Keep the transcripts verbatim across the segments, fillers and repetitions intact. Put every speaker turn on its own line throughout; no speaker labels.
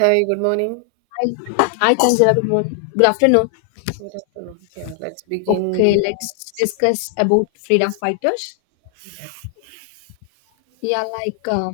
Hi, good morning.
I Hi Tanzila. Good morning. Good afternoon.
Good afternoon. Yeah, let's begin.
Okay, let's discuss about freedom fighters. Yeah, like uh,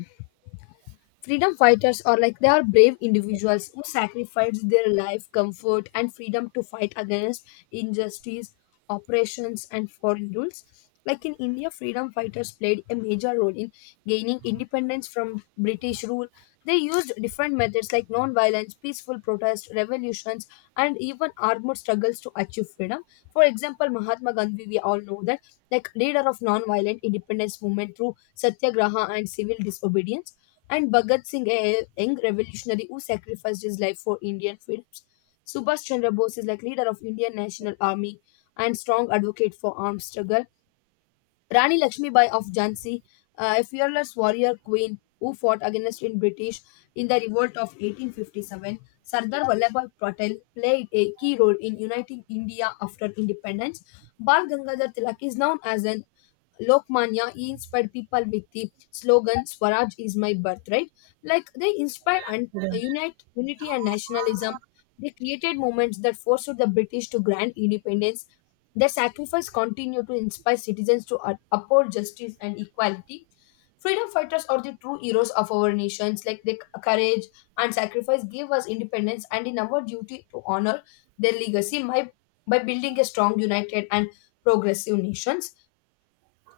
freedom fighters are like they are brave individuals who sacrifice their life comfort and freedom to fight against injustice, oppressions, and foreign rules. Like in India, freedom fighters played a major role in gaining independence from British rule. They used different methods like non-violence, peaceful protest, revolutions, and even armed struggles to achieve freedom. For example, Mahatma Gandhi, we all know that, like leader of non-violent independence movement through satyagraha and civil disobedience, and Bhagat Singh, a young revolutionary who sacrificed his life for Indian freedoms. Subhash Chandra Bose is like leader of Indian National Army and strong advocate for arms struggle. Rani Lakshmibai of Jhansi, uh, a fearless warrior queen who fought against in British in the revolt of eighteen fifty-seven. Sardar Vallabhbhai Patel played a key role in uniting India after independence. Bal Gangadhar Tilak is known as an Lokmanya, he inspired people with the slogan "Swaraj is my birthright." Like they inspired and unite unity and nationalism. They created movements that forced the British to grant independence. Their sacrifice continued to inspire citizens to up- uphold justice and equality. Freedom fighters are the true heroes of our nations. Like their c- courage and sacrifice gave us independence, and in our duty to honor their legacy by, by building a strong, united, and progressive nation.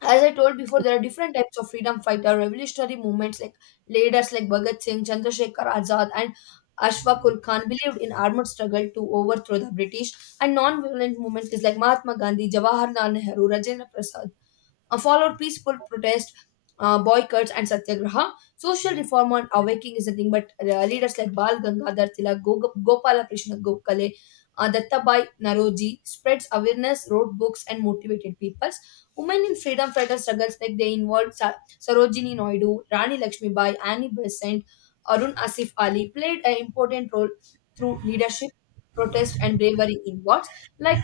As I told before, there are different types of freedom fighter. Revolutionary movements like leaders like Bhagat Singh, Chandrasekhar Azad, and Ashfaqul Khan believed in armed struggle to overthrow the British, and non-violent movements is like Mahatma Gandhi, Jawaharlal Nehru, Rajendra Prasad, uh, followed peaceful protest, uh, boycotts, and satyagraha. Social reform and awakening is nothing but uh, leaders like Bal Gangadhar Tilak, Go- Gopalakrishna Gokhale, uh, Dattabai Naroji spreads awareness, wrote books, and motivated peoples. Women in freedom fighter struggles like they involved Sa- Sarojini Naidu, Rani Lakshmibai, Annie Besant, Arun Asif Ali played an important role through leadership, protest, and bravery in wars. Like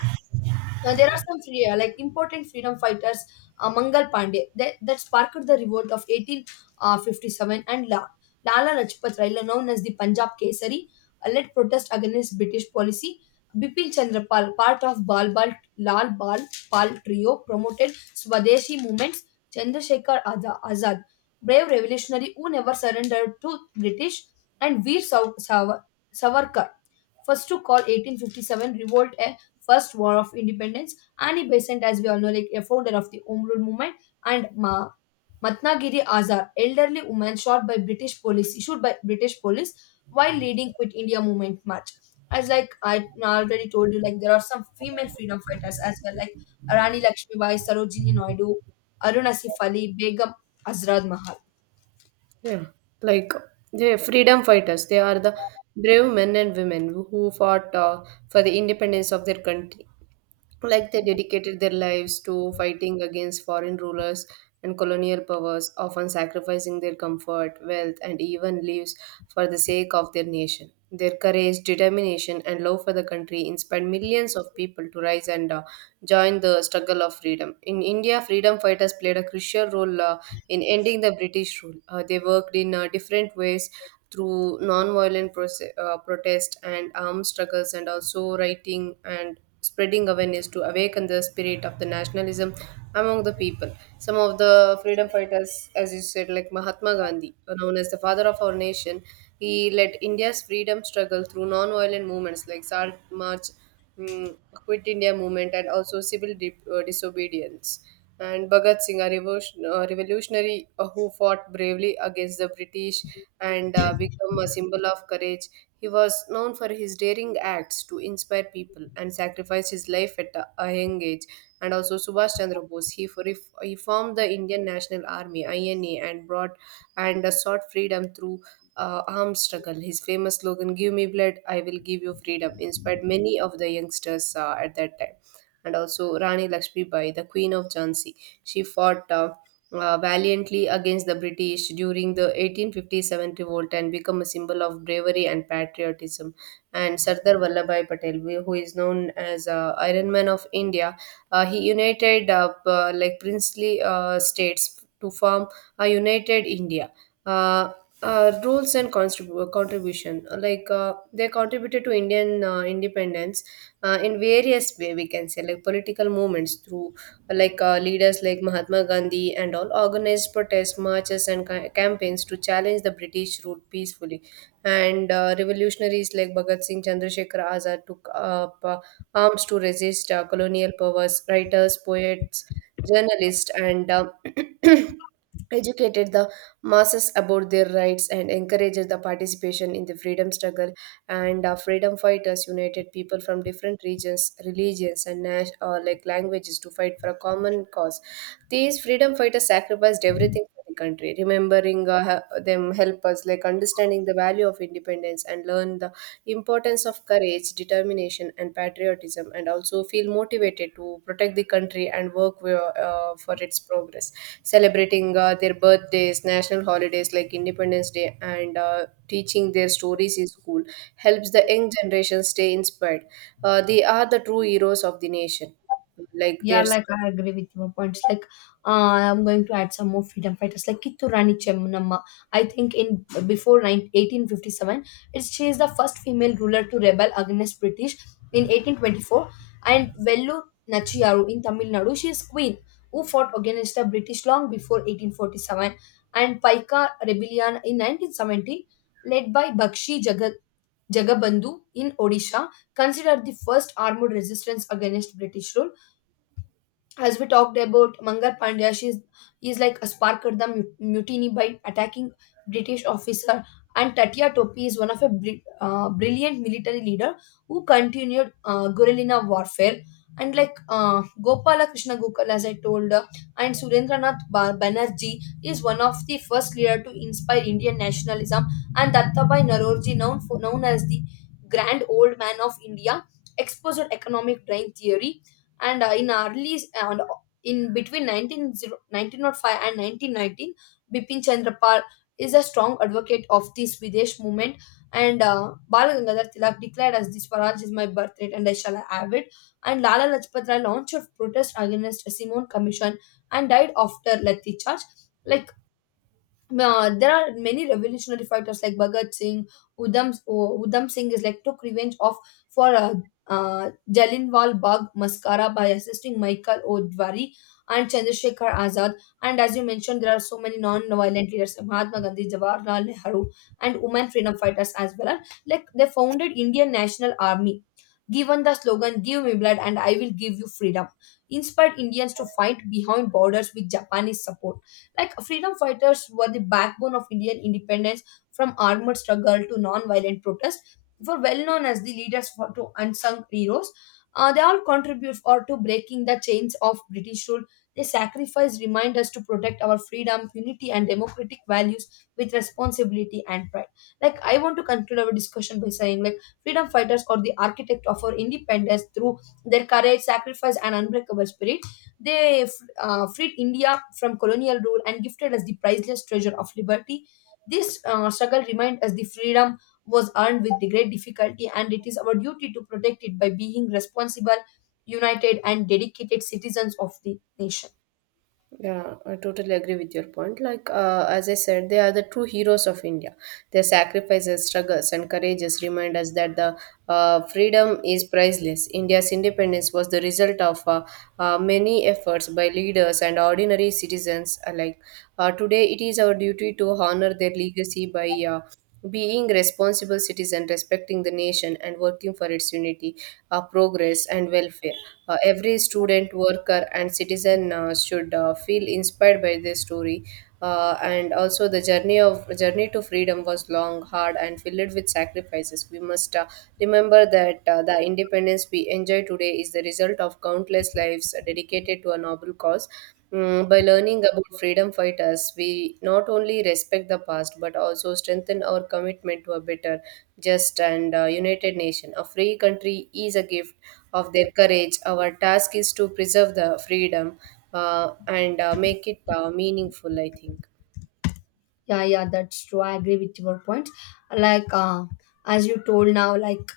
uh, there are some free, uh, like important freedom fighters, uh, Mangal Pandey, that, that sparked the revolt of eighteen fifty-seven, and La- Lala Lajpat Rai, known as the Punjab Kesari, uh, led protest against British policy. Bipin Chandra Pal, part of Bal Bal Lal Bal Pal trio, promoted Swadeshi movements. Chandrasekhar Aza- Azad, brave revolutionary who never surrendered to British, and Veer Sav- Sav- Savarkar, first to call eighteen fifty-seven revolt a First War of Independence. Annie Besant, as we all know, like a founder of the Home Rule Movement, and Ma Matnagiri Azar, elderly woman shot by British police, issued by British police while leading Quit India Movement march. As like I already told you, like there are some female freedom fighters as well, like Rani Lakshmibai, Sarojini Naidu, Aruna Sif Ali, Begum Azrad Mahal.
Yeah, like the freedom fighters, they are the brave men and women who fought uh, for the independence of their country. like they dedicated their lives to fighting against foreign rulers and colonial powers, often sacrificing their comfort, wealth, and even lives for the sake of their nation. Their courage, determination, and love for the country inspired millions of people to rise and uh, join the struggle of freedom. In India, freedom fighters played a crucial role uh, in ending the British rule. Uh, they worked in uh, different ways through non-violent proce- uh, protest and armed struggles, and also writing and spreading awareness to awaken the spirit of the nationalism among the people. Some of the freedom fighters, as you said, like Mahatma Gandhi, known as the father of our nation, he led India's freedom struggle through non-violent movements like Salt March, mm, Quit India movement, and also civil di- uh, disobedience. And Bhagat Singh, a revolution, uh, revolutionary uh, who fought bravely against the British and uh, become a symbol of courage. He was known for his daring acts to inspire people and sacrificed his life at a a young age. And also Subhash Chandra Bose, he, for, he formed the Indian National Army (I N A) and brought and uh, sought freedom through uh, armed struggle. His famous slogan "Give me blood, I will give you freedom" inspired many of the youngsters uh, at that time. And also Rani Lakshmibai, the Queen of Jhansi, she fought. Uh, uh, valiantly against the British during the eighteen fifty-seven revolt and become a symbol of bravery and patriotism. And Sardar Vallabhai Patel, wh- who is known as uh, Iron Man of India, uh, he united up uh, like princely uh, states to form a united India. Uh, uh, Roles and contrib- contribution. Uh, like uh, they contributed to indian uh, independence uh, in various way, we can say, like political movements through like uh, leaders like Mahatma Gandhi, and all organized protests, marches, and ca- campaigns to challenge the British rule peacefully. And uh, revolutionaries like Bhagat Singh, Chandrasekhar Azad took up uh, arms to resist uh, colonial powers. Writers, poets, journalists, and uh, educated the masses about their rights and encouraged the participation in the freedom struggle, and uh, freedom fighters united people from different regions, religions, and nas- or like languages to fight for a common cause. These freedom fighters sacrificed everything for the country. Remembering uh, he- them help us like understanding the value of independence and learn the importance of courage, determination, and patriotism, and also feel motivated to protect the country and work wi- uh, for its progress. Celebrating uh, their birthdays, national holidays like independence day, and uh, teaching their stories in school helps the young generation stay inspired. Uh, they are the true heroes of the nation, like
Yeah,
their…
like I agree with your points. Like, uh, I'm going to add some more freedom fighters, like Kittu Rani Chemmanamma. I think in before 9, eighteen fifty-seven, it's she is the first female ruler to rebel against British in eighteen twenty-four, and Vellu Nachiyaru in Tamil Nadu. She is queen who fought against the British long before eighteen forty-seven, and Paika rebellion in nineteen seventy, led by Bakshi Jagat. Jagabandhu in Odisha, considered the first armed resistance against British rule. As we talked about Mangar Pandya, she's is is like a sparked the mu- mutiny by attacking British officer, and Tatya Topi is one of a bri- uh, brilliant military leader who continued uh, guerrilla warfare. And like uh, Gopala Krishna Gokul, as I told, uh, and Surendranath Ba- Banerjee is one of the first leader to inspire Indian nationalism, and Dattabhai Narorji, known for known as the Grand Old Man of India, exposed economic drain theory and uh, in early and uh, in between nineteen hundred, nineteen oh five, and nineteen nineteen, bipin chandra pal is a strong advocate of this videsh movement, and uh, Bal Gangadhar Tilak declared as the Swaraj is my birthright and I shall have it. And Lala Lajpat Rai launched a protest against the Simon Commission and died after Lathi charge. Like uh, there are many revolutionary fighters like Bhagat Singh, Udham, uh, Udham Singh is like took revenge of for uh, uh, Jallianwala Bagh massacre by assisting Michael Odwari and Chandrasekhar Azad. And as you mentioned, there are so many non-violent leaders like Mahatma Gandhi, Jawaharlal Nehru, and women freedom fighters as well. Like they founded Indian National Army, given the slogan give me blood and I will give you freedom, inspired Indians to fight behind borders with Japanese support. Like freedom fighters were the backbone of Indian independence, from armored struggle to non-violent protest, were well known as the leaders for to unsung heroes. Uh, they all contribute or to breaking the chains of British rule. Their sacrifice remind us to protect our freedom, unity, and democratic values with responsibility and pride. Like I want to conclude our discussion by saying, like, freedom fighters or the architect of our independence through their courage, sacrifice, and unbreakable spirit. They uh, freed India from colonial rule and gifted us the priceless treasure of liberty. This uh, struggle reminds us the freedom was earned with the great difficulty, and it is our duty to protect it by being responsible, united, and dedicated citizens of the nation.
Yeah, I totally agree with your point. Like, uh, as I said, they are the true heroes of India. Their sacrifices, struggles, and courages remind us that the uh, freedom is priceless. India's independence was the result of uh, uh, many efforts by leaders and ordinary citizens alike. Uh, today, it is our duty to honor their legacy by uh, being responsible citizen, respecting the nation and working for its unity, uh, progress and welfare. Uh, every student, worker and citizen uh, should uh, feel inspired by this story. Uh, and also the journey of journey to freedom was long, hard and filled with sacrifices. We must uh, remember that uh, the independence we enjoy today is the result of countless lives dedicated to a noble cause. Mm, by learning about freedom fighters, we not only respect the past but also strengthen our commitment to a better, just, and uh, united nation. A free country is a gift of their courage. Our task is to preserve the freedom uh, and uh, make it uh, meaningful, I think.
Yeah, yeah, that's true. I agree with your point. Like, uh, as you told now, like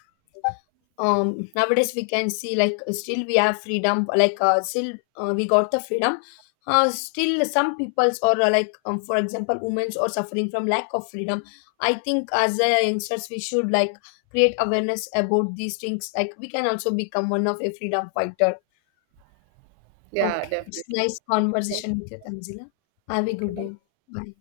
um nowadays we can see like still we have freedom, like uh, still uh, we got the freedom, uh, still some peoples or uh, like um, for example women are suffering from lack of freedom. I think as a youngsters we should like create awareness about these things, like we can also become one of a freedom fighter.
Yeah,
Okay, it's
definitely.
nice conversation with you Tanzila. Have a good day. Bye.